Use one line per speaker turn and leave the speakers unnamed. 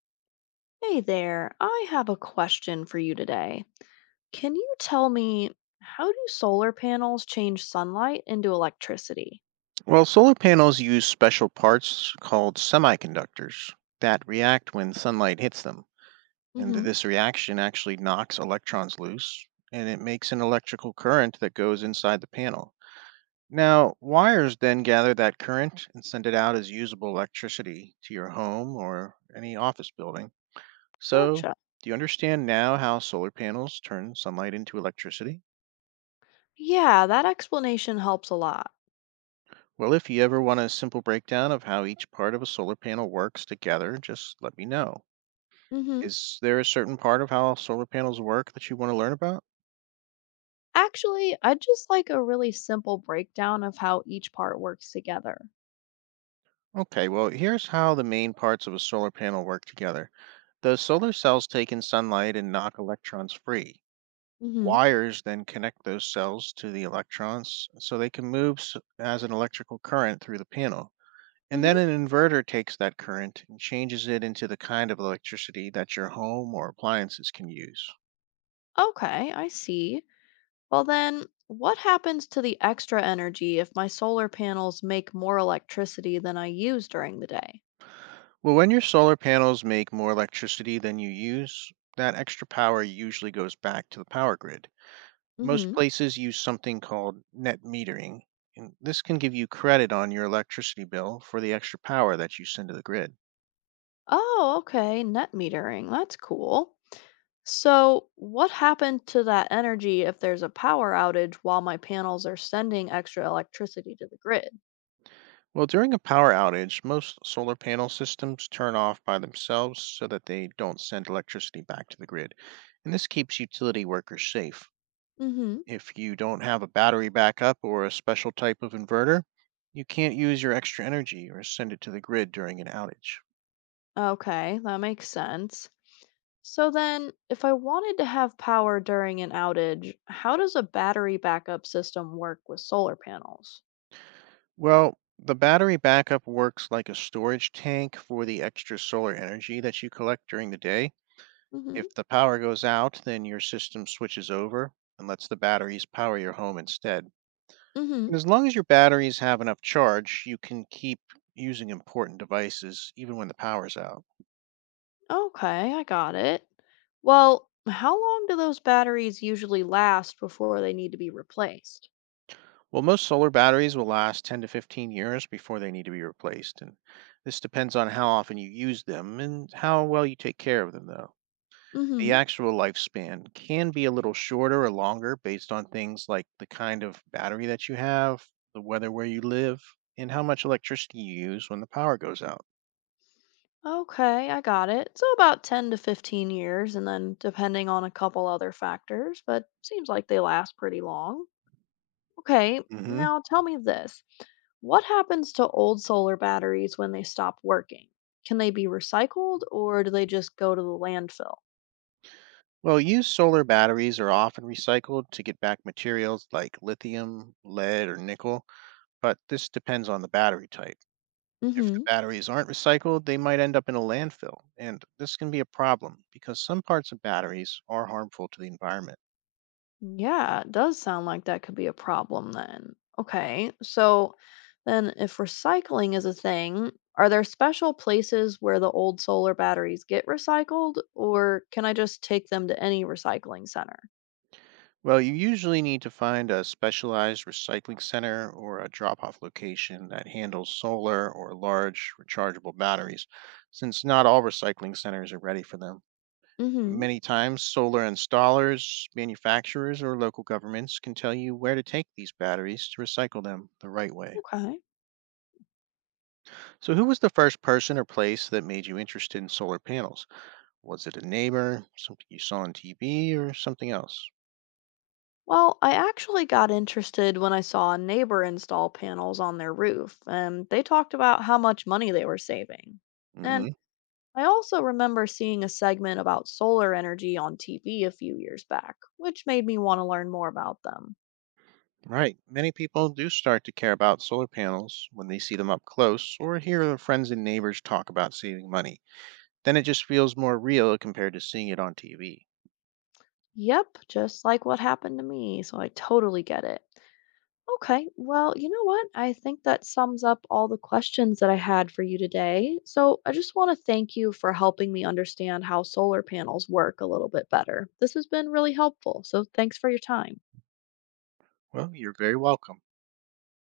Hey there, I have a question for you today. Can you tell me, how do solar panels change sunlight into electricity?
Well, solar panels use special parts called semiconductors that react when sunlight hits them. And
Mm-hmm.
this reaction actually knocks electrons loose and it makes an electrical current that goes inside the panel. Now, wires then gather that current and send it out as usable electricity to your home or any office building. So,
Gotcha.
do you understand now how solar panels turn sunlight into electricity?
Yeah, that explanation helps a lot.
Well, if you ever want a simple breakdown of how each part of a solar panel works together, just let me know.
Mm-hmm.
Is there a certain part of how solar panels work that you want to learn about?
Actually, I'd just like a really simple breakdown of how each part works together.
Okay, well, here's how the main parts of a solar panel work together. The solar cells take in sunlight and knock electrons free.
Mm-hmm.
Wires then connect those cells to the electrons so they can move as an electrical current through the panel. And
Mm-hmm.
then an inverter takes that current and changes it into the kind of electricity that your home or appliances can use.
Okay, I see. Well, then, what happens to the extra energy if my solar panels make more electricity than I use during the day?
Well, when your solar panels make more electricity than you use, that extra power usually goes back to the power grid. Most places use something called net metering, and this can give you credit on your electricity bill for the extra power that you send to the grid.
Oh, okay. Net metering. That's cool. So, what happened to that energy if there's a power outage while my panels are sending extra electricity to the grid?
Well, during a power outage, most solar panel systems turn off by themselves so that they don't send electricity back to the grid, and this keeps utility workers safe.
Hmm.
If you don't have a battery backup or a special type of inverter, you can't use your extra energy or send it to the grid during an outage.
Okay, that makes sense. So, then if I wanted to have power during an outage, how does a battery backup system work with solar panels?
Well, the battery backup works like a storage tank for the extra solar energy that you collect during the day.
Hmm.
If the power goes out, then your system switches over and lets the batteries power your home instead.
Hmm.
And as long as your batteries have enough charge, you can keep using important devices even when the power's out.
Okay, I got it. Well, how long do those batteries usually last before they need to be replaced?
Well, most solar batteries will last 10 to 15 years before they need to be replaced, and this depends on how often you use them and how well you take care of them, though.
Hmm.
The actual lifespan can be a little shorter or longer based on things like the kind of battery that you have, the weather where you live, and how much electricity you use when the power goes out.
Okay, I got it. So about 10 to 15 years, and then depending on a couple other factors, but seems like they last pretty long. Okay,
Hmm.
now tell me this. What happens to old solar batteries when they stop working? Can they be recycled or do they just go to the landfill?
Well, used solar batteries are often recycled to get back materials like lithium, lead, or nickel, but this depends on the battery type. If the
Mm.
batteries aren't recycled, they might end up in a landfill, and this can be a problem because some parts of batteries are harmful to the environment.
Yeah, it does sound like that could be a problem then. Okay, so then if recycling is a thing, are there special places where the old solar batteries get recycled, or can I just take them to any recycling center?
Well, you usually need to find a specialized recycling center or a drop off location that handles solar or large rechargeable batteries, since not all recycling centers are ready for them.
Hmm.
Many times, solar installers, manufacturers, or local governments can tell you where to take these batteries to recycle them the right way.
Okay.
So, who was the first person or place that made you interested in solar panels? Was it a neighbor, something you saw on TV, or something else?
Well, I actually got interested when I saw a neighbor install panels on their roof, and they talked about how much money they were saving. And
Hmm.
I also remember seeing a segment about solar energy on TV a few years back, which made me want to learn more about them.
Right. Many people do start to care about solar panels when they see them up close or hear their friends and neighbors talk about saving money. Then it just feels more real compared to seeing it on TV.
Yep, just like what happened to me, so I totally get it. Okay, well, you know what? I think that sums up all the questions that I had for you today. So I just want to thank you for helping me understand how solar panels work a little bit better. This has been really helpful, so thanks for your time.
Well, you're very welcome.